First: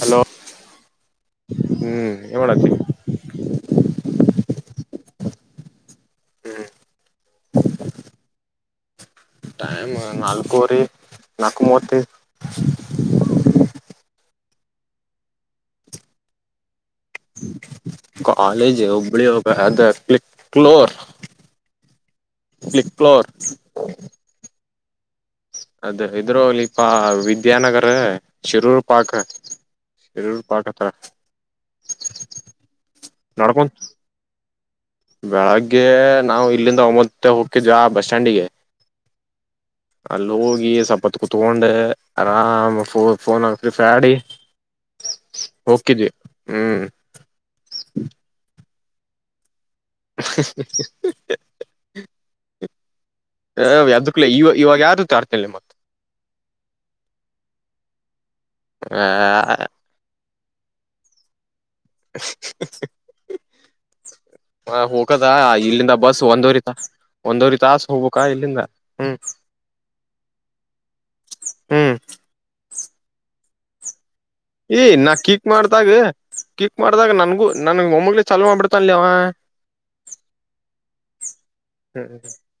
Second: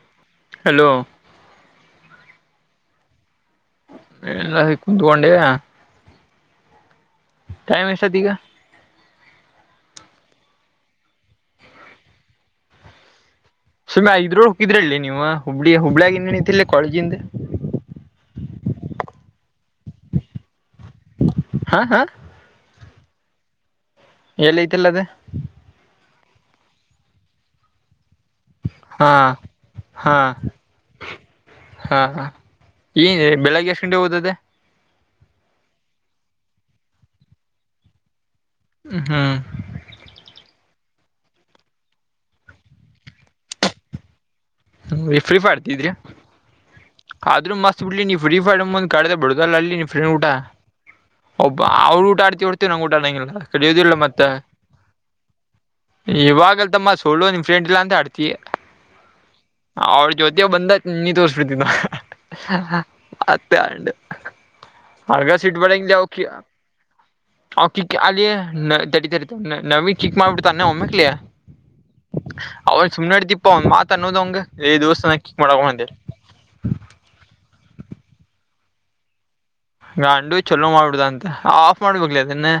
Hello hello ಹ್ಮ್ ಏನ್ಮಾಡಲತಿ? ಕುತ್ಕೊಂಡೀ ಟೈಮ್ ಎಷ್ತಾತ್ ಈಗ? ಟೈಮು ನಾಲ್ಕೂವರೆ ನಾಕು ಮೂವತ್ತೖದ್. ಆ ಇದ್ರು ಇದ್ರಲ್ಲಿ ನೀವು ಹುಬ್ಳಿ ಹುಬ್ಳ್ಯಾಗಿ ಇನ್ನ ನಿಂತಲ್ಲಿ ಕೊಳೇಜಿಂದ್ ಕಾಲೇಜ್ ಹುಬ್ಬಳಿ ಹೋಗ ಅದ ಕ್ಲಿಕ್ ಕ್ಲೋರ್ ಹಾ ಹಾ ಕ್ಲಿಕ್ಕ್ಲೋರ್ ಎಲ್ಲಿ ಐತಿಲ್ಲ ಅದ ಅದ ಇದ್ರೋ ಅಲ್ಲಿ ಪ ವಿದ್ಯಾನಗರ ಶಿರೂರು ಹಾ ಪಾಕ ಹಾ ಶಿರೂರು ಪಾಕತ ಹಾ ಈ ಬೆಳಿಗ್ಗೆ ನಡ್ಕೊಂತ ಎಷ್ಟು ಗಂಟೆಗೆ ಓತದೆ? ಬೆಳಗ್ಗೆ ನಾವು ಇಲ್ಲಿಂದ ಒಂಭತ್ತ ಮುಕ್ಜ್ ಆ ಬಸ್ ಸ್ಟ್ಯಾಂಡಿಗೆ ಹಾ ಅಲ್ಲಿ ಹೋಗಿ ಸಲ್ಪತ್ ಕುತ್ಕೊಂಡೆ ಆರಾಮ್ ಫೋನ್ ಹಾಕ್ತಸ್ಯಾಡಿ ಹ ಫ್ರೀ ಫೈಡ್ತಿದ್ರಿ ಹ್ಮ್ ಆದ್ರೂ ಮಸ್ತ್ ಬಿಡ್ಲಿ ನೀ ಫ್ರೀ ಫೈಡ್ [unintelligible] ಕಡ್ದ ಬಿಡುದಲ್ಲ ಅಲ್ಲಿ ಫ್ರೀ ಊಟ ಒಬ್ಬ ಅವ್ರ ಊಟ ಆಡ್ತಿ ಹೊಡ್ತೀವಿ ನಂಗ ಊಟ ಕಡಿಯೋದಿಲ್ಲ ಎದಕ್ಲ ಮತ್ತೆ ಇವ ಇವಾಗ ಯಾರು ತಾಡ್ತಿಲ್ಲ ಮತ್ ಇವಾಗ ಮ್ಮ ಸುಳ್ಳು ನಿಮ್ಮ ಫ್ರೆಂಡ್ಲ್ ಅಂತ ಅಡ್ತಿವಿ- ಹ ಅವ್ರ ಜ್ಯೋತಗೆ ಬಂದ ನೀ ತೋರಿಸಬಿಡ್ತಿನ ಮತ್ತೆ ಹೋಗದ ಆಗ ಸಿಟ್ ಇಲ್ಲಿಂದ ಬಸ್ ಬಳಕಿ ಒಂದೂವರಿ ಒಂದವರಿ ತಾಸ ಹೋಗ್ಬೇಕಾ ಆಲ್ಲಿ ಇಲ್ಲಿಂದ ನ ತಡಿ ಹ್ಮ್ ತಡಿ ನವಿ ಚೀಕ್ ಮಾಡ ಬಿ ತ ಉಮಖಲಿ ಹ್ಮ್ ಅವ ಸುನಡಿತಿ [unintelligible] ಪ ಒನ್ ಮಾತ್ ಅನ್ನೋದ್ ಆವನ್ಗೆ ಏ ನಾ ಕೀಕ್ ಮಾಡ್ದಾಗ ಕೀಕ್ ಮಾಡ್ದಾಗ ನನ್ಗೂ ನನ್ ಮೊಮ್ಮಗಳಿಗ್ ಚಾಲೂ ಮಾಡ್ಬ ತ್ತಲಿ ಅವಾ [unintelligible] ಚಲೋ ಮಾಡ್ಬಿಡುದ ಅಂತ ಆಫ್ ಹ್ಮ್ ಮಾಡ್ಬೇಕಲ ಅದನ್ನೆ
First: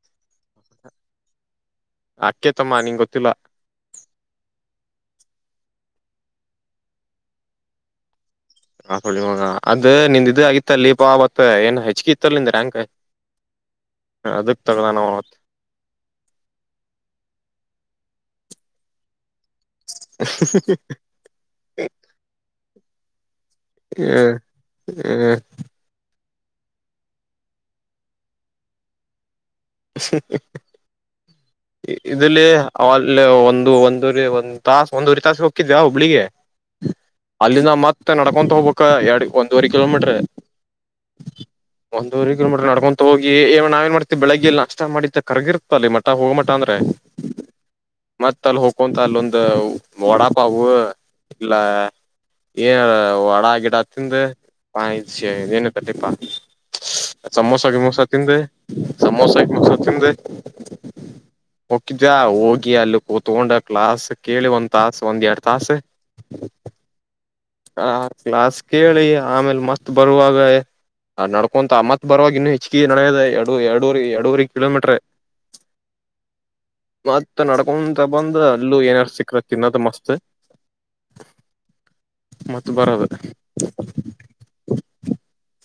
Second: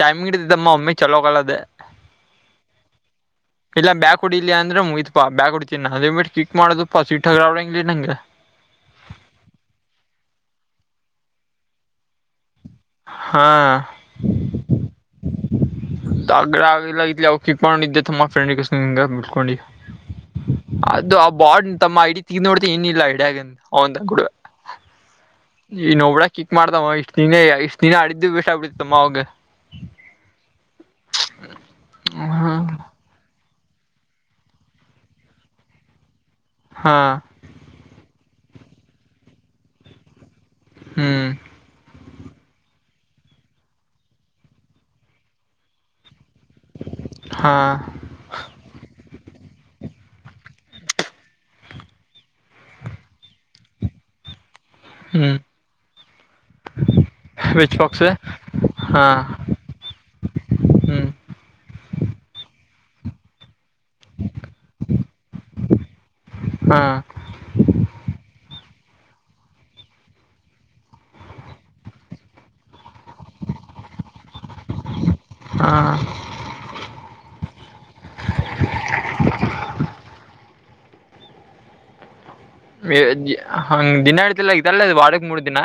ಟೈಮಿಗಿಡ್ದದ್ದಮ್ಮೀ ಚಲೋಗಾಲದೆ ಅಕ್ಕೆ ತಮ್ಮ ನಿಂಗ್ ಗೊತ್ತಿಲ್ಲ ಇಲ್ಲ ಬ್ಯಾಕುಡಿ ಇಲ್ಲಿ ಅಂದ್ರೆ ಮುಗಿತಪಾ ಬ್ಯಾಗ್ ಇನ್ನದೇ ಬಿಟ್ಟ ಚಿಕ್ ಮಾಡದಪ್ಪಾ ಸಿಟ್ ಹದಾವಳಂಗ್ಲಿ ನಂಗೆ ಅದು ನಿಂದ ಇದು ಆಗಿತ್ತ ಲೀಬಾ ಮತ್ತ ಏನ್ ಹೆಚ್ಗಿತ್ತಲ್ಲ ನಿಂದ ರಂ ಹಾ ಅದಕ್ ತಗದಲನಾವ ಆ್ರ ಆಲ್ಲ ಇ ಿ ನಿಿದ್ದೆ ತಮ್ಮಫ್ರೆಂಡ ಕೃಷ [unintelligible] ೊಂಡಿ ಅದು ಆ ಬಾಡ್ ತಮ್ಮ ಐಡಿ ತಗ ನೋಡ್ತ ಏನಿಲ್ಲ ಐಡಿಯಗಂತ [unintelligible] ಹ್ಮ ಹ್ಮ ಈ ನೊಬಳ ಕಿಕ್ ಮಾಡ್ತಮ್ಮ ಇಷ್ಟ ದಿನ ಇಷ್ಟ್ ದಿನ ಆಡಿದ್ದು ಬೆಸ್ ಆಗ್ಬಿಡತಮ್ಮ ಅವಗ [inaudible] ಹ್ಮ ಇದಲ್ಲಿ ಅಲ್ಲಿ ಒಂದು ಒಂದರಿ ಒಂದ್ ತಾಸ ಒಂದೂರಿ ತಾಸ ಹೋಗಿದ್್ಯಾ ಹುಬ್ಳಿಗೆ ಹಾ ಅಲ್ಲಿಂದ ಮತ್ತೆ ನಡ್ಕೊಂತ ಹೋಗ್ಬೇಕ ಎರಡ್ ಒಂದೂವರೆ ಕಿಲೋಮೀಟ್ರ. ಹ್ಮ್ ಒಂದೂರು ಕಿಲೋಮೀಟರ್ ನಡ್ಕೊಂತ ಹೋಗಿ ಏ ನಾವೇನ್ ಮಾಡ್ತೀವಿ ಬೆಳಿಗ್ ಲ್ಲಿ ನಾಷ್ಟ ಮಾಡಿ ಕರಗಿರ್ತ ಅಲ್ಲಿ ಮತ್ ಮತ್ತ ಹೋಗ ಮಟ ಅಂದ್ರೆ ಹಾ ಮತ್ತ್ ಅಲ್ಲಿ ಹೋಕಂತ ಅಲ್ಲೊಂದು ವಡಾಪಾವು ಇಲ್ಲ ಏನ್ ವಡ ಗಿಡ ತಿಂದು ಮಾಇಷ್ ಹ್ಮ್ ಏನ ಪದಿಪ್ಪಾ ಸಮೋಸ ವಿಚ್ ಗಿಮೋಸ ಬಾಕ್ಸ್ ತಿಂದು ಹಾ ಸಮೋಸ ಗಿಮೋಸ ತಿಂದು ಹ್ಮ್ ಮುಕಿದ್ಯಾ ಹೋಗಿ ಅಲ್ಲಿ ಕೂತ್ಗೊಂಡ ಕ್ಲಾಸ್ ಕೇಳಿ ಒಂದ್ ತಾಸ ಒಂದ್ ಎರಡ್ ತಾಸ ಹಾ ಹ ಕ್ಲಾಸ್ ಕೇಳಿ ಆಮೇಲೆ ಮತ್ ಬರುವಾಗ ಆ ನಡ್ಕೊಂತ ಆ ಮತ್ ಬರುವಾಗ ಇನ್ನು ಹೆಚ್ಚಿಗೆ ನಡೆಯದ ಎರಡು ಎರಡೂರಿ ಎಡೂರಿ ಕಿಲೋಮೀಟ್ರ ಹಾ ಮತ್ತ ನಡ್ಕೊ ಬಂದ್ ಅಲ್ಲೂ ಏನಾರ ಸಿಕ್ಕ್ರ ತಿನ್ನದು ಮಸ್ತ್ ಮತ್ ಬರೋದು ಹಂಗ್ ದಿನಾಡತಿಲ್ಲ ಇದಗ್ದಲ್ಲ ಅದು ವಾಡಕ್ ಮೂರ್ ದಿನ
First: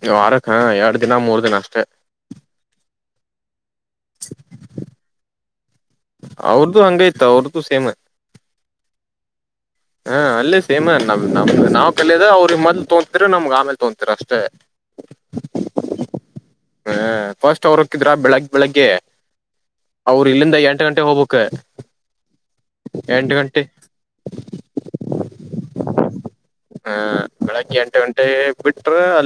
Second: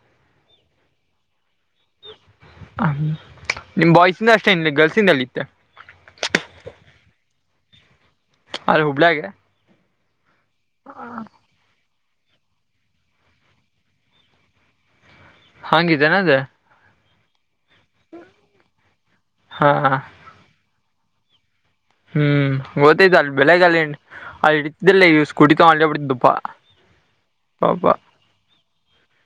ನೀ ವಾರಕ್ಕ ಎರಡ್ ದಿನ ಮೂರ್ ದಿನ ಅಷ್ಟೆ ್ಮ ನಿಮ್ ಬಾಯ್ಸಿಂದ ಅಷ್ಟೇ ಇ ಗರ್ಲ್ಸ್ಿಂದ ಅಲ್ಲಿ ಇತ್ತ [unintelligible] ಅವ್ರದುು ಹಂಗೈ್ತ ಅವ್ರದ್ದು ಸೇಮ್ ಹುಬ್ಳ್ಳಾಗೆ ಹಾ ಅಲ್ಲೇ ಸೇಮ ನಮ ನಮ್ದ ನಾ ಲದ ಅವ್ರ ಮೊದ್ಲು ತೋಂತತಿೀರಿ ನಮ್ಗ್ಗೆ ಆಮೇಲೆ ತೊೋತಿರ ಅಷ್ಟೇ ಹಂಗಿದ್ದೇನೆ ಅದ ಹ ಫಸ್ಟ್ ಅವ್ರು ಹಕ್ಕಿದ್ರ ಬೆಳಗ್ ಬೆಳಗ್ಗೆ ಹಾ ಅವರು ಇಲ್ಲಿಂದ ಎಂಟು ಗಂಟೆ ಹೋಗ್ಬಬೇಕಕ್ ಹ್ಮ್ ಗೊತ್ತೈತ ಅಲ್ ಬೆಳಗೆಲ್ಲ ಇಲ್ಲ ಈ ಸ್ಕೂಟಿ ತಲ್ಲಿ ಅ್ದಪ್ಪಾ ಹ ಪಪಾ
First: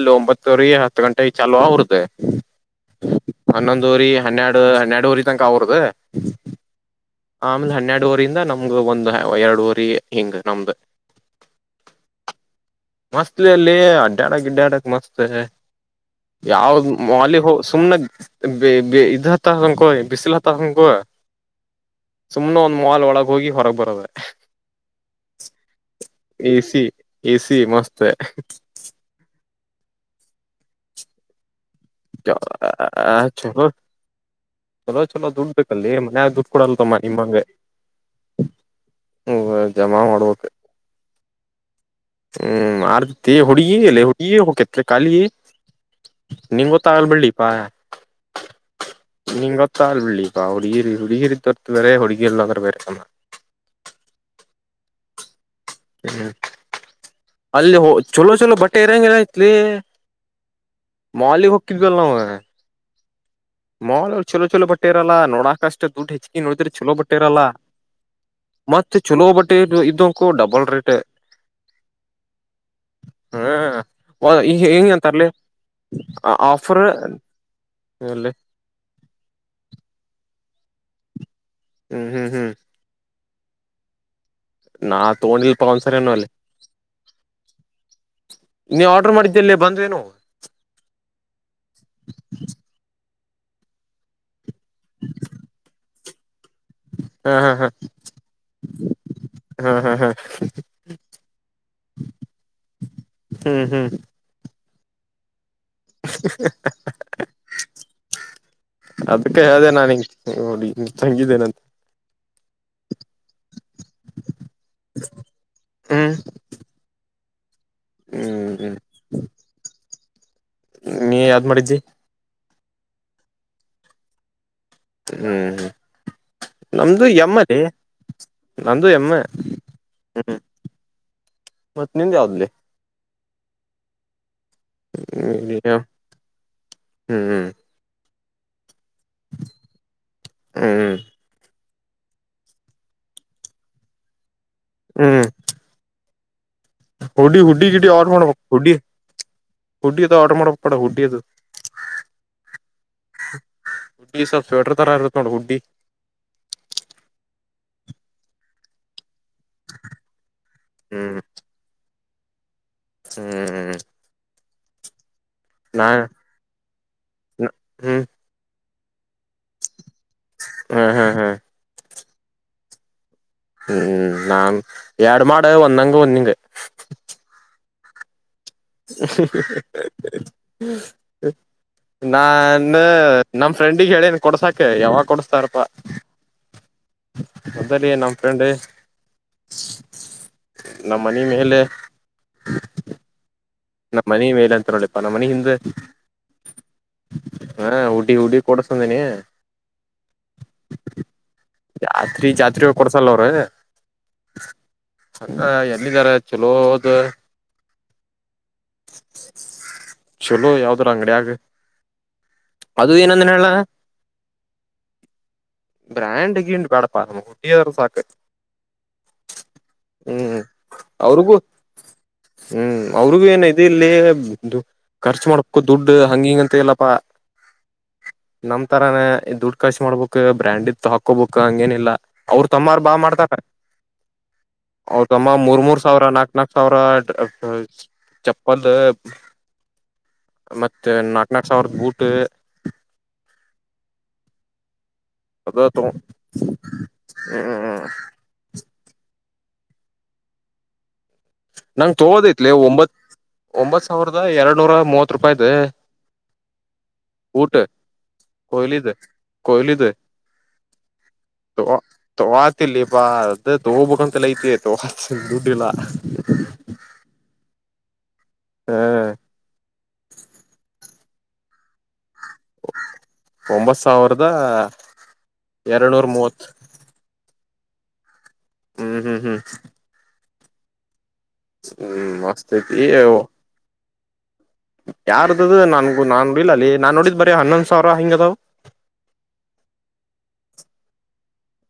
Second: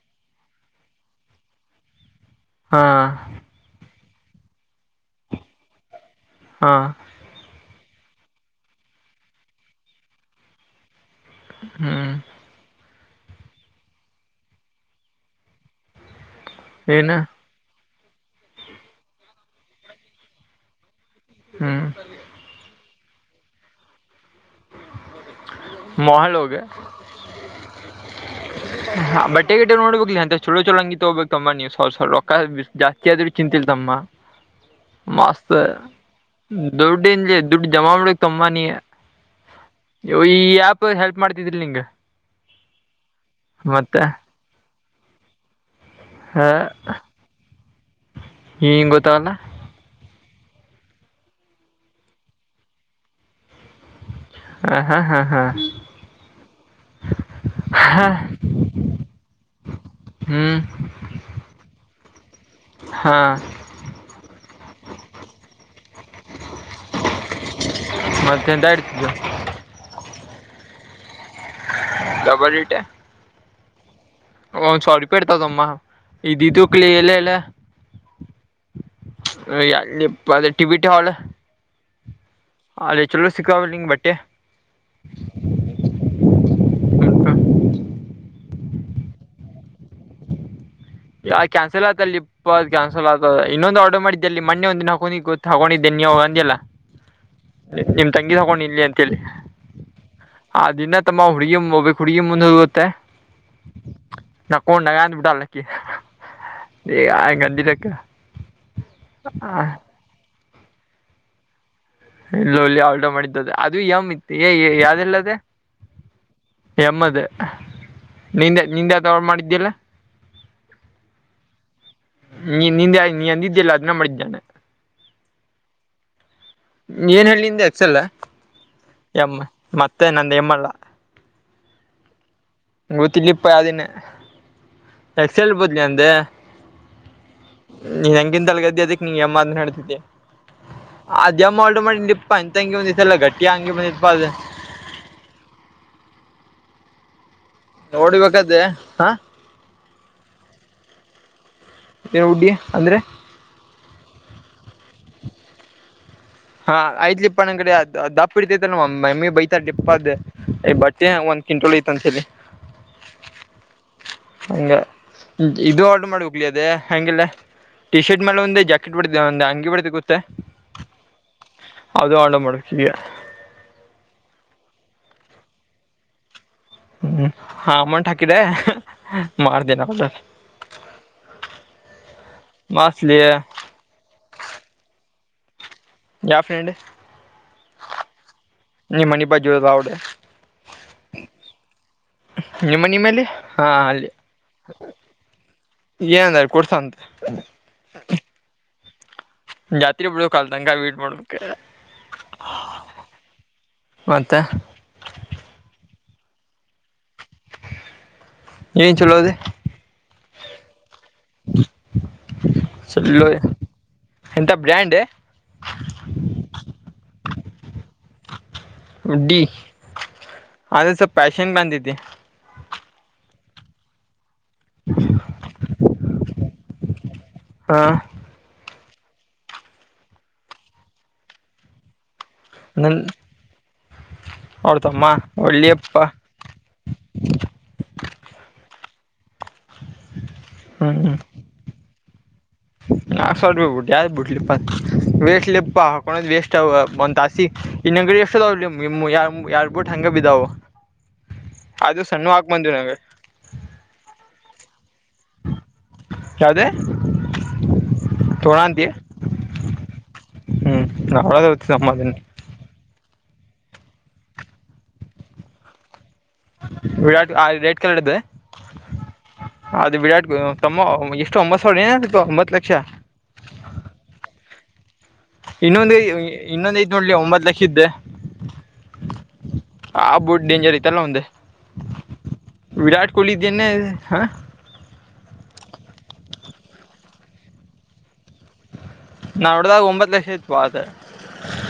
ಇಲ್ಲಿ ಒಂಬತ್ತುವರೆ ಹತ್ತು ಗಂಟೆಗೆ ಚಾಲ ಅವರುದ ಹಾ ಹನ್ನೆರಡು ಹನ್ನೆರಡು ಊರಿ ತನಕ ಅವರದದು ಹಾ ಆಮೇಲ್ ಹನ್ನೆರಡುುವಊರಿಯಂದ ನಮ್ದ ಒಂದು್ ಎರಡುುವರಿ ಹಿಂಗ್ ನಮ್ದು ಹ್ಮ್ ಮಸ್ತ್ಲಿ ಅಲ್ಲಿ ಅಡ್ಡ್ಯಾಡ ಅಡ್ಡ್ಯಾಡಕ್ಕೆ ಮಸ್ತ್ ಯಾವ್ದ್ ಏನ ಅಲ್ಲಿ ಸು್ನೆ ಇದ್ ಹತ್ತಂಕೋ ಬಿಸಿಲು ಹತ್ತ ಹಂಕೋ ಹ್ಮ್ ಮಾಲ್ ಒಳಗೆ ಹೋಗಿ ಹೊರಗ್ ಬರದ ಮಹಾಲೋಗೆ ಮಸ್ತ ಬಟೆ ಗಟ ನೋಡ್ಬೇಕ ಅಂತ ಚೋಂಗಿ ಹೋಗಬೇಕ ತಂಬ ನೀವು ರ ಜಾಸ್ತಿಯಾದವಿ ಚಲೋ ಚಿಂತಲ್ಲ ತಮ್ಮಮ್ಮ ಚಲೋ ಚಲೋ ದುಡ್ ಮಸ್ತ್ ಬೇಕಲ್ಲಿ ಮನ್ಯಾಗ ದುಡ್ಡು ಕೊಡಲ್ ತಮ್ಮ ದೊಡ್ಡಜ ದದುಡ್ಡು ಜಮ ಮಾಡ ತಂಬ ನೀಯ ಹಓ ಜಮಾ ನೀವು ಈ ಮಾಡ್ಬೇಕ್ ಆಪ್ ಹೆಲ್ಪ್ ಮಾಡ್ತಿದ್ರಿ ನಿಂಗ ಹ್ಮ್ ಆರ್ ಹೊಡಿಯ ಎಲ್ಲ ಮತ್ತೆ ಹೊಡಿಯ ಹ ಕೆ ಕಾಲ ನಿನಂ ಗು ತಾಳ್ಬೆಳಿಪಾ ಹ ಗೊತ್ತ ನೀಂಗ ಗೊತ್ತಾಲ್ ಬಿಲ್ಲಿ ಇಪಾ ಹೊಡಗರಿ ಹೊಡಗರಿ ತರತವರೆ ಹೊಡಗೀರಿಲ್ಲಂದರ ಬರೆಮ್ಮ ಹ ಹಾ ಹಾ ಹಾ ಹ್ಮ್ ಅಲ್ಲಿ ಹಾ ಚಲೋ ಚಲೋ ಬಟ್ಟೆ ಇರಂಗರತ್ಲಿ ಹ್ಮ್ ಮಾಲಿಗೆ ಹೋಗ. [unintelligible] ಹಾ. ಮಾಲ್ ಚಛಲೋ ಚಛಲೋ ಬಟ್ಟ ಇರಲ್ಲ ನೋಡಕಷ್ಟ್ ದುಡ್ಡು ಹೆಚ್ಚಿ ನೋಡಿದ್ರೆ ಚಛಲೋ ಬಟ್ಟೆ ಇರಲ್ಲ. ಎಂತ ಮತ್ತೆ ಇಡ್ತಿದ್ದು ಚಲೋ ಬಟ್ಟೆ ಇದಕು ಡಬಲ್ ರೇಟ್ ಆ. ಡಬಲ್ ಇಟೆ ಹಾ ಒ ಈ ಒಂದ್ ಹೇಗೆ ಸಾವಿರ ರೂಪಾಯಿ ಅಂತರಲಿ ಇಡ್ತಾವಮ್ಮ ಇದ ಆಫರ್ ಇದಕ್ಲಿ ಇಲ್ಲಿ ಐ ಬಟಿ ಹಲ್ ಹ್ಮ್ ಹ್ಮ್ ಹ್ಮ್ ಚಲೋ ಸಿಕ್ಕಾವ್ ಬಟ್ಟೆ ನಾ ತಗೊಂಡಿಲ್ಪ ಒಂದ್ಸರಿನು ಅಲ್ಲಿ ನೀ ಆರ್ಡರ್ ಮಾಡಿದ್ದಲ್ಲಿ ಬಂದ್ ಎನು ಯ ಕ್ಯಾನ್ಸಲ್ ಆತ ಅ ಇ ಕ್ಯಾನ್ಸಲ್ ಆತ ಇನ್ನೊಂದು ಆರ್ಡರ್ ಮಾಡಿದ್ದೆಲ್ಲಿ ಮೊ ಒಂದಿನ ಹಕೊಂಡಿ ಗೊತ್ತು ಹಗೊಂಡಿದ್ದೆ ನೀವು ಅಂದಲ್ಲ ಹಾ ಹಾ ಹಾ ನಿಮ್ ತಂಗಿ ತಗೊಂಡು ಇಲ್ಲಿ ಅಂತೇಳಿ ಹಾ ಹಾ ಹಾ ಆ ದಿನ ತಮ್ಮ ಹುಡ್ಗಿ ಹೋಗ್ು ಹುಡ್ಗಿ ಮುಂದ ಹೋಗತ್ತೆ ಹ್ಮ್ ಹ್ಮ್ ಕೋಣಗಾಂತ ಬ ಡಾಲ್ಲಕ್ಕಕ್ಕೆ ಅದಕ್ಕೆ ಹೇಳ್ದೆ ನಾನ್ ನಿನ್ಗೆ. ನೋಡಿ ತಂಗಿದ್ದೇನೆಂತ. ಇ ಲೋಲಿ ಆಲ್ಟ ಮಾಡಿದ್ದದ ಅದು ಯಮ ಇತ್ತು ಯಾವ್ದಲ್ಲದೆ. ಹ್ಮ್ ಎಮ್ಮದ ಹ್ಮ್ ನಿಂದೆ ಹ್ಮ್ ನಿಂದೆ ಯ್ದ [unintelligible] ಮಾಡ್ತಿಯಲ. ನೀ ಯಾವ್ದ್ ಮಾಡಿದ್ದಿ. ನೀ ನಿಂದೆ ನೀ ಅಂದಿದ್ದೆಲ್ಲ ಅದನ್ನ ಮಾಡಿದ್ದಾನೆ. ಹ್ಮ್ ಹ್ಮ. ಏನ್ ಹೇಳಿಂದೆ ಅಕ್ಸಲ್ಲ ಎಮ್ಮ ಮತ್ತೆ ನಂದ ಹೆಮ್ಮಲ್ಲ. [unintelligible] ಮತ್ತತ್ ನಿನ್ ಯಾವ್ದಲಿ. [unintelligible] ಇಪ್ಪ ಅದನೇ. ಸ್ಲ್ ಹ್ಮ್ ಬದ್ಲಿ ಯಂಗ್. [unintelligible] ಹ್ಮ್ [unintelligible] ಎಂತಂಗಿ ಬಂದಲ್ಲ ಹ್ಮ್ ಗಟ್ಟಿ ಹಂಗಿ ಬಂದಿಪ ಅದ್. ಹ್ಮ್. ಹುಡಿ ಹುಡ್. ಹುಡ್ಡಿ ಗಿಡ್ಡಿ ಆರ್ಡರ್ ಮಾಡ ನೋಡ್ಬೇಕಾದ್ರೆ ಹುಡ್ಡಿ ಹಾ ಹುಡ್ಡಿಯದು ಆರ್ಡರ್ ಮಾಡಡ ಹುಡ್ಡಿಯದು. ಏನ್ ಹುಡ್ಗಿ ಅಂದ್ರೆ ಸ್ವಟ ತರ ಆಗುತ್ತೆ ನೋಡ್ ಗುಡ್ಡಿ. ಹಾ ಐ್ಲಪ್ಪ ನ ಕಡೆ ದಪ್ಪ ಇಡ್ತೈತ ನ ಮಮ್ಮಿ. ಬೈತ ಡಿಪ್ಪದ ಬಟ್ಟೆ ಒಂದ್ ಕ್ಂಟಲ್ ಐತ್ ಅಂತ ಹೇಳಿ. ಹ್ಮ್ ಹ್ಮ್. ಹಂಗ ಇದು ನಾ ಆರ್ಡರ್ ಮಾಡ ಹೋಗಲಿ ಅದೇ ಹಗೆಲ್ಲ ಟಿ ಹ್ಮ್ ಶರ್ಟ್ ಮೇಲೆ ಒಂದು ಜಕ್. ಬಿಡಿದ್ದ ಒಂದೆ ಅಂಗಿ ಬಿಡತಿ ಕತ್ತ ಹಾ ಹಾ ಹಾ ಹದು ಆ ಮಾಡ ಈಗ. ಹ್ಮ್ ನಾನ್ ಎರಡು ಮಾಡಡ ಒಂದಂಗ ಒಂದಂಗ. ಹ್ಮ್ ಹಾ ಅಮೌಂಟ್ ಹಕ್ಕ್. [inaudible] ನಾನ ಮಾಸ್ಲಿ ನಮ್ ಫ್ರೆಂಡಿಗೆ ಹೇಳೇನ್ ಕೊಡ್ಸಾಕ ಯಾವಾಗ ಕೊಡಸ್ತಾರಪ್ಪಾ. ಯಾವ ಫ್ರೆಂಡ ಮೊದಲಿ ನಮ್ ಫ್ರೆಂಡ್ ನಿಮ್ಮಣಿ ಬಾಜು ಆವ. ನಮ್ಮ ಮನೀ ಮೇಲೆ. ನಿಮ್ಮ ನಿ ಮೇಲೆ. ಹಾ ನಮ್ಮ ಅಲ್ಲಿ ಮನೆ ಮೇಲೆ ಅಂತ ನೋಡಪ್ಪ ನಮ್ಮ್ ಮನ ಹಿಂದೆ. ಏನಂದಾರ ಕೊಡ್ಸಂತ ಹಾ ಉುಡಿ ಹುಡಿ ಕೊಡಸ್ಂದೇನಿ. ಜಾತ್ರಿ ಬಿಡ ಕಲ್ ತಂಗ ವೀಟ್ ಮಾಡಕ್ಕೆ. ಅಣ್ಣ ಎಲ್ಲಿದ್ದಾರೆ ಚಲೋ ಹೋದು. ಏನ್ ಚಲೋದೆ. ಚಲೋ ಯಾವ್ದ್ರ ಅಂಗಡಿಯಾಗ ಅದು ಏನಂದ ಚಲೋ ಹೇಳ. ಎಂತ ಬ್ರ್ಯಾಂಡ್ ಬ್ರಾಂಡ್ ಗಿನ್ ಬೇಡಪ್ಪ ನಮ್ಮ ಕುಟ್ಟಿಯರಸಾಕ್. ಡಿ ಹ್ಮ್ ಅದ ಸ್ವಲ್ಪ ಅವ್ರಿಗೂ ಪ್ಯಾಷನ್ ಬಂದಿದ್ದೆ ಹ್ಮ್. ಅವ್ರಿಗು ಏನ್ ಇದು ಇಲ್ಲಿ ಖರ್ಚು ಮಾಡ್ಕು ದುಡ್ಡು ಹಂಗ ಹಿಂಗಂತ ಎಲ್ಲಪ್ಪಾ ಹಾ. ತರಾನ ದುಡ್ಡು ಖರ್ಚ್ ಮಾಡ್ಬೇಕಕ್ ಬ್ರ್ಯಾಂಡ್ ಇ ಹಾಕೋಬೇಕು ಹಂಗೇನಿಲ್ಲಾ. ಅವ್ರ ತಮ್ಮಾರ್ ಬಾ ನನ್ ಮಾಡ್ತಾರ. ಅವ್ರ ಅವ್ರ್ ತಮ್ಮ ಮೂರ್ ಮೂರ್ ಒಳ್ಳೆಯಪ್ಪ ಸಾವಿರ ನಾಕ್ ನಾಕ್ ಸಾವಿರ. ಚಪ್ಪಲ್ ಮತ್ತೆ ನಾಕ್ ನಾಕ್ ಸಾವಿರದ ಬೂಟ್. ನಾ [unintelligible] ಬಿಟ್ಟ ಯಾವ್ದ್ ಬಿಡ್ಲಿಪ್ಪತ್. [unintelligible] ಅದ ತಗೊ ವೇಸ್ಟ್ ಒಂತಾಸಿ ಹ್ಮ್ ಇನ್ನಂಗಡಿ. [unintelligible] ಯ ಯಾರ್ಬಿಟ್ಟ ಹಂಗ ಬಿದ್ದಾವ. ನಂಗ್ ಅದು ಸಣ್ಣ ಹಾಕ್ ತಗೋದೈತ್ಲಿ ಬಂದ್ವಿ ಒಂಬತ್ ನಂಗೆ ಒಂಬತ್ ಸಾವಿರದ ಎರಡ್ ನೂರ ಮೂವ. ಹತ್ತು ರೂಪಾಯಿದೆ ಯಾವ್ದೇ ಊಟ. ತೋಣ ಅಂತಿ ಕೊಯಲಿದೆ ಕೊಯಲಿದೆ ಹ್ಮ್ ನಮ್ಮದನ್ನ ತ ಆತಿಲ್ಲಿ. ವಾ ಅದೇ ತಗೋಬೇಕಂತೆಲ್ಲ ಐತಿ ತೋ ದುಡ್ ಇಲ್ಲ. ವಿರಾಟ್ ರೆಡ್ ಕಲರ್ ಇದು ಅದು ವಿರಾಟ್ ತಮ್ಮ. ಎಷ್ಟೊಂಬತ್ತು ಸಾವರಿ. ಒಂಬತ್ ಸಾವಿರದ. ಇನ್ನೊಂದ ಎರಡ್ನೂರ್ ಮೂವತ್ ಇನ್ನೊಂದ ಐತ್ ನೋಡ್ಲಿ ಒಂಬತ್ ಲಕ್ಷ ಇದ್. ಹ್ಮ್ ಹ್ಮ್ ಹ್ಮ್. ಬುಟ್ ಡೇಂಜರ್ ಐತಲ್ಲ ಒಂದ ಹ್ಮ್ ಮಸ್ತ್ ವಿರಾಟ್ ಕೊಹ್ಲಿ ಇದ್ದೇನೆೇ ಹಾ. ಯಾರ್ದ್ದ ನನ್ಗು ನಾ ಇಲ್ಲಲ್ಲಿ ನಾನ್ ನೋಡಿದ್ ಬರೀ ಹನ್ನೊಂದ್ ಸಾವಿರ ಹಿಂಗ ಅದಾವ್. ನಾ ನೋಡಿದಾಗ ಒಂಬತ್ತು ಲಕ್ಷ ಇತ್ತು ಬಾ ಅದು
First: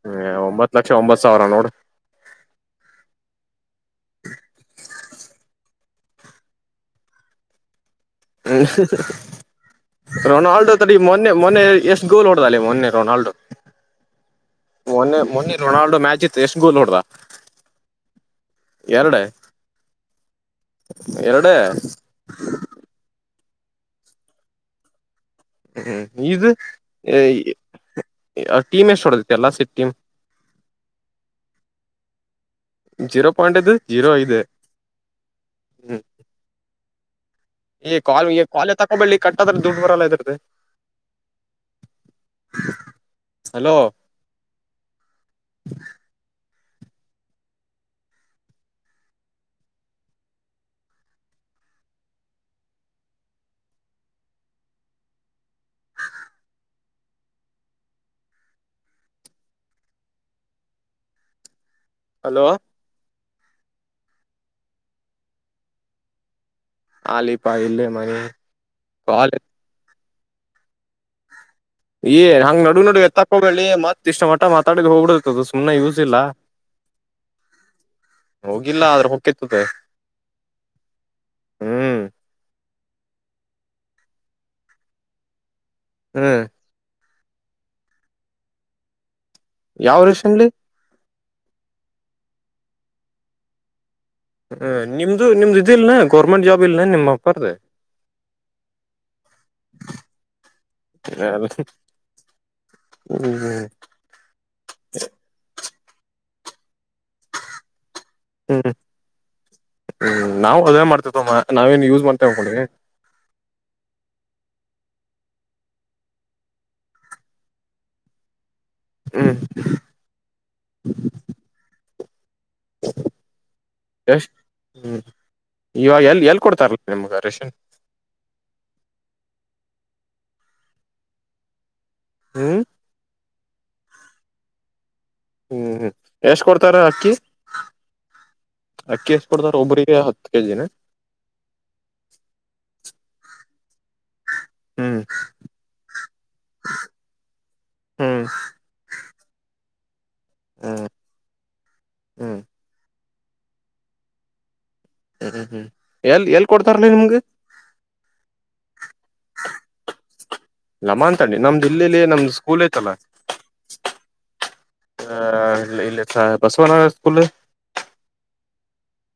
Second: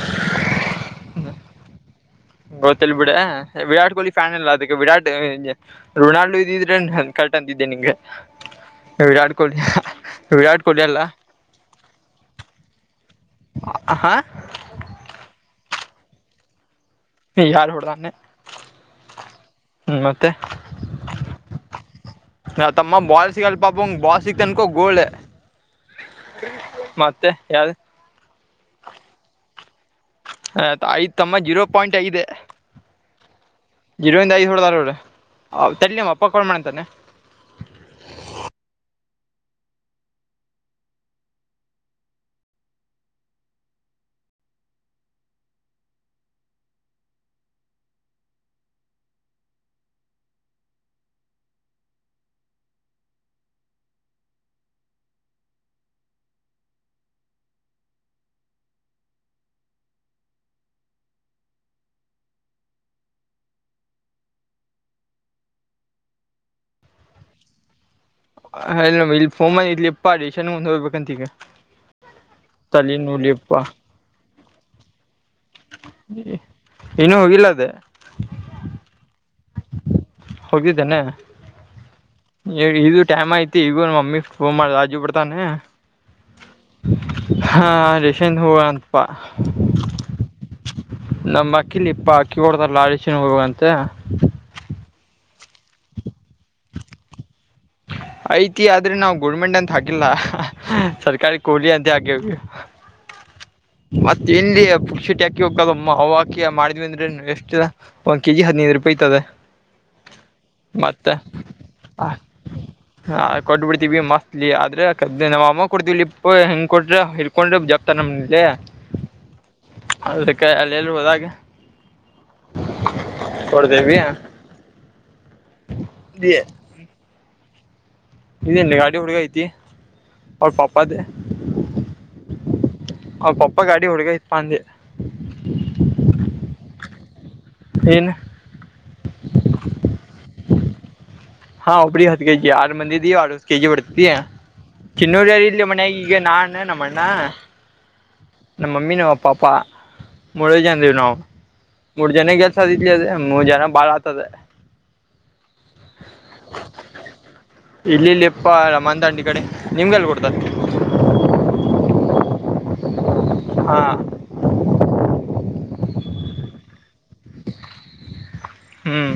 ಹ್ಮ ಒಂಬತ್ ಲಕ್ಷ ಒಂಬತ್ತು ಸಾವಿರ ನೋಡ. ಗೊತ್ತಲ್ ಬಿಡ ವಿರಾಟ್ ಕೊಹ್ಲಿ ಫ್ಯಾನ್ ಎಲ್ಲಾ ಅದಕ್ಕೆ ವಿರಾಟ್ ರೊನಾಲ್ಡು ಇದಿದ್ರೆ ಕ. ತಂದಿದ್ದೆ ನಿನ್ಗೆ. ಹ್ಮ. ವಿರಾಟ್ ರೊನಾಲ್ಡೊ ಕೊಹ್ಲಿ ತರಿ ಈ ಅಲ್ಲ ಮೊನ್ನೆ ಮೊನ್ನೆ ಎಷ್ಟು ಗೋಲ್ ಹೊಡ್ದಳೆ ಮೊನ್ನೆ ರೊನಾಲ್ಡೊ. ಹಾ ಮೊನ್ನೆ ಮೊನ್ನೆ ರೊನಾಲ್ಡೋ ಮ್ಯಾಚ್ ಇತ್ತು ಎಷ್ಟು ಗೋಲ್ ಹೊಡ್ದ. ಯಾರ್ ಹುಡ್ದಾನೆ. ಎರಡ [inaudible] ಹ್ಮ ಮತ್ತೆ ಎರಡ ನ ತಮ್ಮ ಬಾ ಸಿಲ್ಪ ಬಾ ಸಿಗ್ತನ್ಕೋ ಗೋಲ್. ಹ್ಮ್ ಇದು ಮತ್ತೆ ಯಾವ್ದು ಟೀಮ್ ಎಷ್ಟ ಹೊಡದತಿ ಎಲ್ಲ ಸಿಟ್ ಟೀಮ್. ಆ ಆಯ್ತ್ ತಮ್ಮ ಜೀರೋ ಪಾಯಿಂಟ್ ಆಗಿದೆ. ಜೀರೋ ಪಾಯಿಂಟ್ ಇದು ಜೀರೋ ಇರಿಂದ ಇದು ಐದ್ ಹೊಡ್ದಾರ್ರ ಹ್ಮ್ ತಳ್ಳಮ್ಮ ಅಪ್ಪ ಕಾಲ್ ಮಾಡಂತಾನೆ. ಹಓ ಬೆಳ್ಳಿ ಕಟ್ಟದ್ರ ದುಡ್ಡು ಬರಲ್ಲ ಇದರ್ದ. [inaudible] ಹಲೋ. ಹಲೋ. ಆಲಿ ಪ ಇಲ್ಲ ಮನೆ. ಹ್ ಇಲ್ಲಿಫೋಮ್ ಇಲಿ ಎಪ್ಪಾಡಿ ಶೆನ ಮುಂದ್ ಹೋಗ್ಬೇಕಂತ ಈಗ. ಏ ಹಂಗ ನಡು ತಲ್ಲಿ ನಡು ಎತ್ತಕ್ಕ ನೋಡ್ಲಿಪ್ಪಾ ಹೋಗಬೇ ಮತ್ ಇಷ್ಟ ಮಠ ಮಾತಾಡ ಹೋಗಬಡರ್ತದ. [inaudible] ಯೂಸ್ ಇಲ್ಲ ಇನ್ನೂ ಹೋಗಿಲ್ಲ ಅದ ಹೋಗಿಲ್ಲ ಆದ. [inaudible] ಕತ್ತು ತ ಹೋಗಿದ್ದಾನೆ ಹ್ಮ್. ಇದು ಟೈಮ್ ಐತಿ ಈಗ ನ ಮಮ್ಮಿ ಫೋನ್ ಮಾಡ ರಾಜು ಬಿಡ್ತಾನೆ. ಹ್ಮ್. ಹಾ ರೇಷನ್ ಹೂ ಅಪಾ. ಯಾವ ರೀಷನ್ಲಿ. ನಮ್ಮ್ ಅಕ್ಕಿಲಿ ಇಪ್ಪ ಅಕ್ಕಿ ಕೊಡದಾರ ರೇಷನ್ ಹೋಗಂತೆ. ಹ ನಿಮ್ದು ನಿಮ್ದು ಇದಿಲ್ನಾ ಗೌರ್ಮೆಂಟ್ ಜಾಬ್ ಇಲ್ನಾ ನಿಮ್ ಅಪ್ಪಾರ್ದ. ಐತಿ ಆದ್ರೆ ನಾವವು ಗೋರ್ಮೆಂಟ್ ಅಂತ ಹಾಕಿಲ್ಲ ಸರ್ಕಾರಿ ಕೋಲಿ ಅಂತ ಆ ಹ್ಮ ಮತ್ತ ಇಲ್ಲಿ ಪುಕ್ಷಿಟ್ಟಿಕಿ ಹೋಗಕ್ಕದು ಹವುಕಿ ಮಾಡಿದ್ವಿಂದ. ಎಷ್ಟು ಇದ ಒಂದ್ ಕೆಜಿ ಹ್ಮ್ ಹದಿನೈದು ರೂಪಾಯಿ ಐತದ. ಹ್ಮ್ ನಾವು ಅದೇನ್ ಮತ್ತ ಮಾಡ್ತೇತಮ್ಮ ನಾವೇನ್ ಯೂಸ್ ಮಾಡ್ತೇವೆ ಹಕೊಂಡಿದಿ. ಕೊಟ್ಟಬ ಬಿಡ್ತೀವಿ ಮಸ್ತ್ಲಿ ಆದ್ರೆ ಕದ್ದ ನಮ್ಮ ಅಮ್ಮ ಕೊಡ್ತೀವಿ ಲಪ್ಪ ಹೆಂಗ ಕೊಟ್ರೆ ಹಿಳ್ಕೊಂಡ್ರೆ ಜಪ್ತಾರ್ ನಮಲ್ಲಿ. ಹ್ಮ್ ಅದ್ರಕಾಯ ಅಲ್ಲಿ ಎಲ್ ಹೋದಾಗ. ಕೊಡ್ಡೆವಿ. ಎಷ್ಟ್ ಹ್ಮ್ ಇವಾಗ ಎಲ್ ಎಲ್ ಕೊಡ್ತಾರಲ್ಲ ನಿಮ್ಗ ರೇಷನ್. ಇದ ಗಾಡಿ ಹುಡ್ಗ ಐತಿ ಅವ್ರ ಪಾಪ್ದೇ. ಹ್ಮ್ ಅವ ಪಪ್ಪಪ ಗಾಡಿ ಹುಡ್ಗ ಇತ್ ಪ ಅಂದಿ. ಹ್ಮ್ ಹ್ಮ್ ಎಷ್ಟ್ ಕೊಡ್ತಾರ ಅಕ್ಕಿ. ಏನ್ ಅಕ್ಕಿ ಎಸ್ಟ್ ಕೊಡ್ದಾರ ಒಬ್ಬರಿಗೆ ಹತ್ತು ಕೆಜಿನ. ಹಾ ಒಬ್ಬ್ರಿ ಹತ್ತು ಕೆಜಿ ಆರು ಮಂದಿ ಇದಿವಿ ಅರವತ್ ಕೆಜಿ ಹೊ [unintelligible] ಇದಯ ಹ್ಮ್ ಚಿನ್ನೂರು ಇಲ್ಲಿ ಮನಯಾಗ ಈಗ ನಾನ ನಮ್ಮಣ್ಣ. ಹ್ಮ್ ನಮಮ್ಮಿ ನಮ್ ಪಾಪಾ. ಮೂರ ಹ್ಮ್ ಜನೀ ನಾವು ಮೂರ್ ಜನ ಹ್ಮ್ ಗೆಲ್ಸದಿದಲಿ ಅದ ಮೂರ್ ಜನ ಬಾಳ ಆತದೆ. ಹ್ಮ್ ಹ್ಮ್ ಹ್ಮ್ ಎಲ್ ಎಲ್ ಕೊಡ್ತಾರಲಿ ನಿಮಗೆ. [unintelligible] ಪ್ಪಾ ಅಲ್ಲ ಮಂದಂಡಿ ಕಡೆ ನಿಮ್ಗೆಲ್ಲಿ ಕೊಡ್ತರೆ ಲಮ ಅಂತಣಿ ನಮ್ದ್ ಇಲ್ಲಿ ನಮ್ದ್ ಸ್ಕೂಲ್ ಐತಲ್ಲ. ಆ ಇಲ್ಲತ ಬಸವನನ ಸ್ಕೂಲ್. ಹ್ಮ್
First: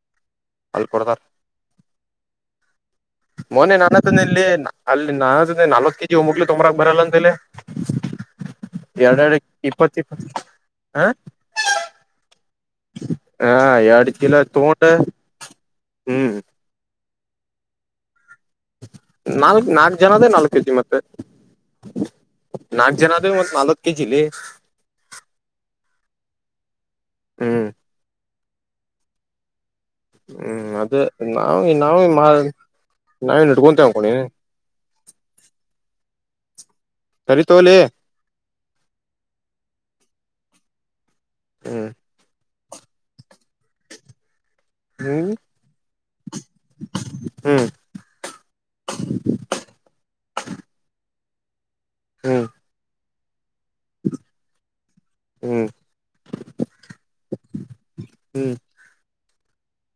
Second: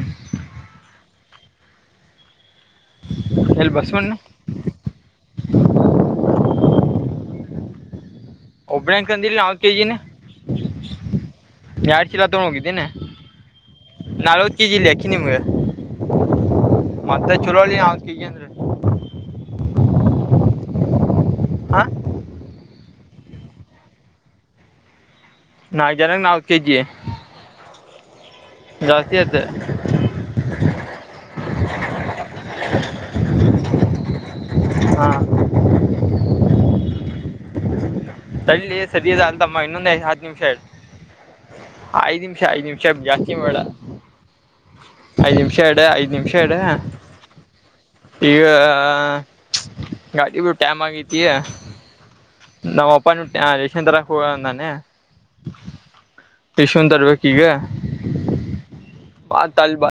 [unintelligible] ದ್ಡ ಎಲ್ಲಿ ಮೊನೆ ನಾನ ಬಸವಣ್ಣ ತಂದೆ ಇಲ್ಲಿ ಅಲ್ಲಿ ನಾನಂದೆ ನಾಲ್ವತ್ ಕೆ ಜಿ ಒಮಕ್ಕೆ ತೊಂಬರಕ್ ಬರಲ್ಲ ಅಂತ ಹೇಳಿ. ಒಬ್ಬನೇ ಅಂತಂದಿಲ್ಲ ಎರಡೆರಡು ನಾಲ್ಕು ಕೆ ಜಿನ ಇಪ್ಪತ್ತ ಇಪ್ಪತ್ತು ಹಾ. ಎರಡು ಚೀಲ ತೊಗೊಂಡು ಹೋಗಿದ್ದೀನಿ ಹಾ ಎಡು ಕಿಲೋ ನಲ್ವತ್ತು ಕೆ ಜಿ ತೋಟ. ಇಲ್ಲಿ ಅಕ್ಕಿ ನಿಮ್ಗೆ ಹ್ಮ್ ಮತ್ತೆ ಚರೊಳಿ [unintelligible] ನಾಲ್ಕ್ ನಾಲ್ಕ ಜನದೆ ನಾಲ್ಕು ಕೆ ಜಿ ಮತ್ತೆ. ಹಾಂ ನಾಕ್ ಜನಾದೆ ನಾಲ್ಕ ಕೆಜಿ ಲೆ. ನಾಕ್ ಜನಕ್ ನಾಲಕ್ಕ ಕೆಜಿ. ಹ್ಮ್ ಜಾಸ್ತಿ ಆತ್ತ. ಹ್ಮ್ ಅದೇ ನಾವ ನಾವ ನಾವೇನ್ ಇಟ್ಕೊಳ್ತೀವಿ ಅನ್ಕೊಂಡೆ. ಹಾ ಸರಿ ತೋಲೆ. ತಳ್ಳೆ ಸರಿಯದ ಅಂತಮ್ಮ ಇನ್ನೊಂದು ಐದು ಹತ್ತು ನಿಮಿಷ ಇರು ಹ್ಮ್ ಐದ್ ನಿಮಿಷ ಐದ್ ನಿಮಿಷ ಜಾಸ್ [unintelligible] ಡ ಹ್ಮ್ ಐದ್ ನಿಮಿಷ ಇಡು ಐದ್ ನಿಮಿಷ ಇಡು. ಹ್ಮ್ ಈಗ ಗಾಡಿ ಬಿ ಟ್ಯಾಮ್ ಆಗ [unintelligible] ಗ ಹ್ಮ್ ನಾವ್ ಒಪನ್ [unintelligible] ಆ ರೇಷನ್ ತರಕ್ ಹೋಗವ್ನೆ ನನ್ನೆ. ಹ್ಮ್ ಟಿಶುನ್ ತರಬೇಕು ಈಗ. ಹ್ಮ್ [unintelligible] ಬಾ ತಲ್ ಬಾ.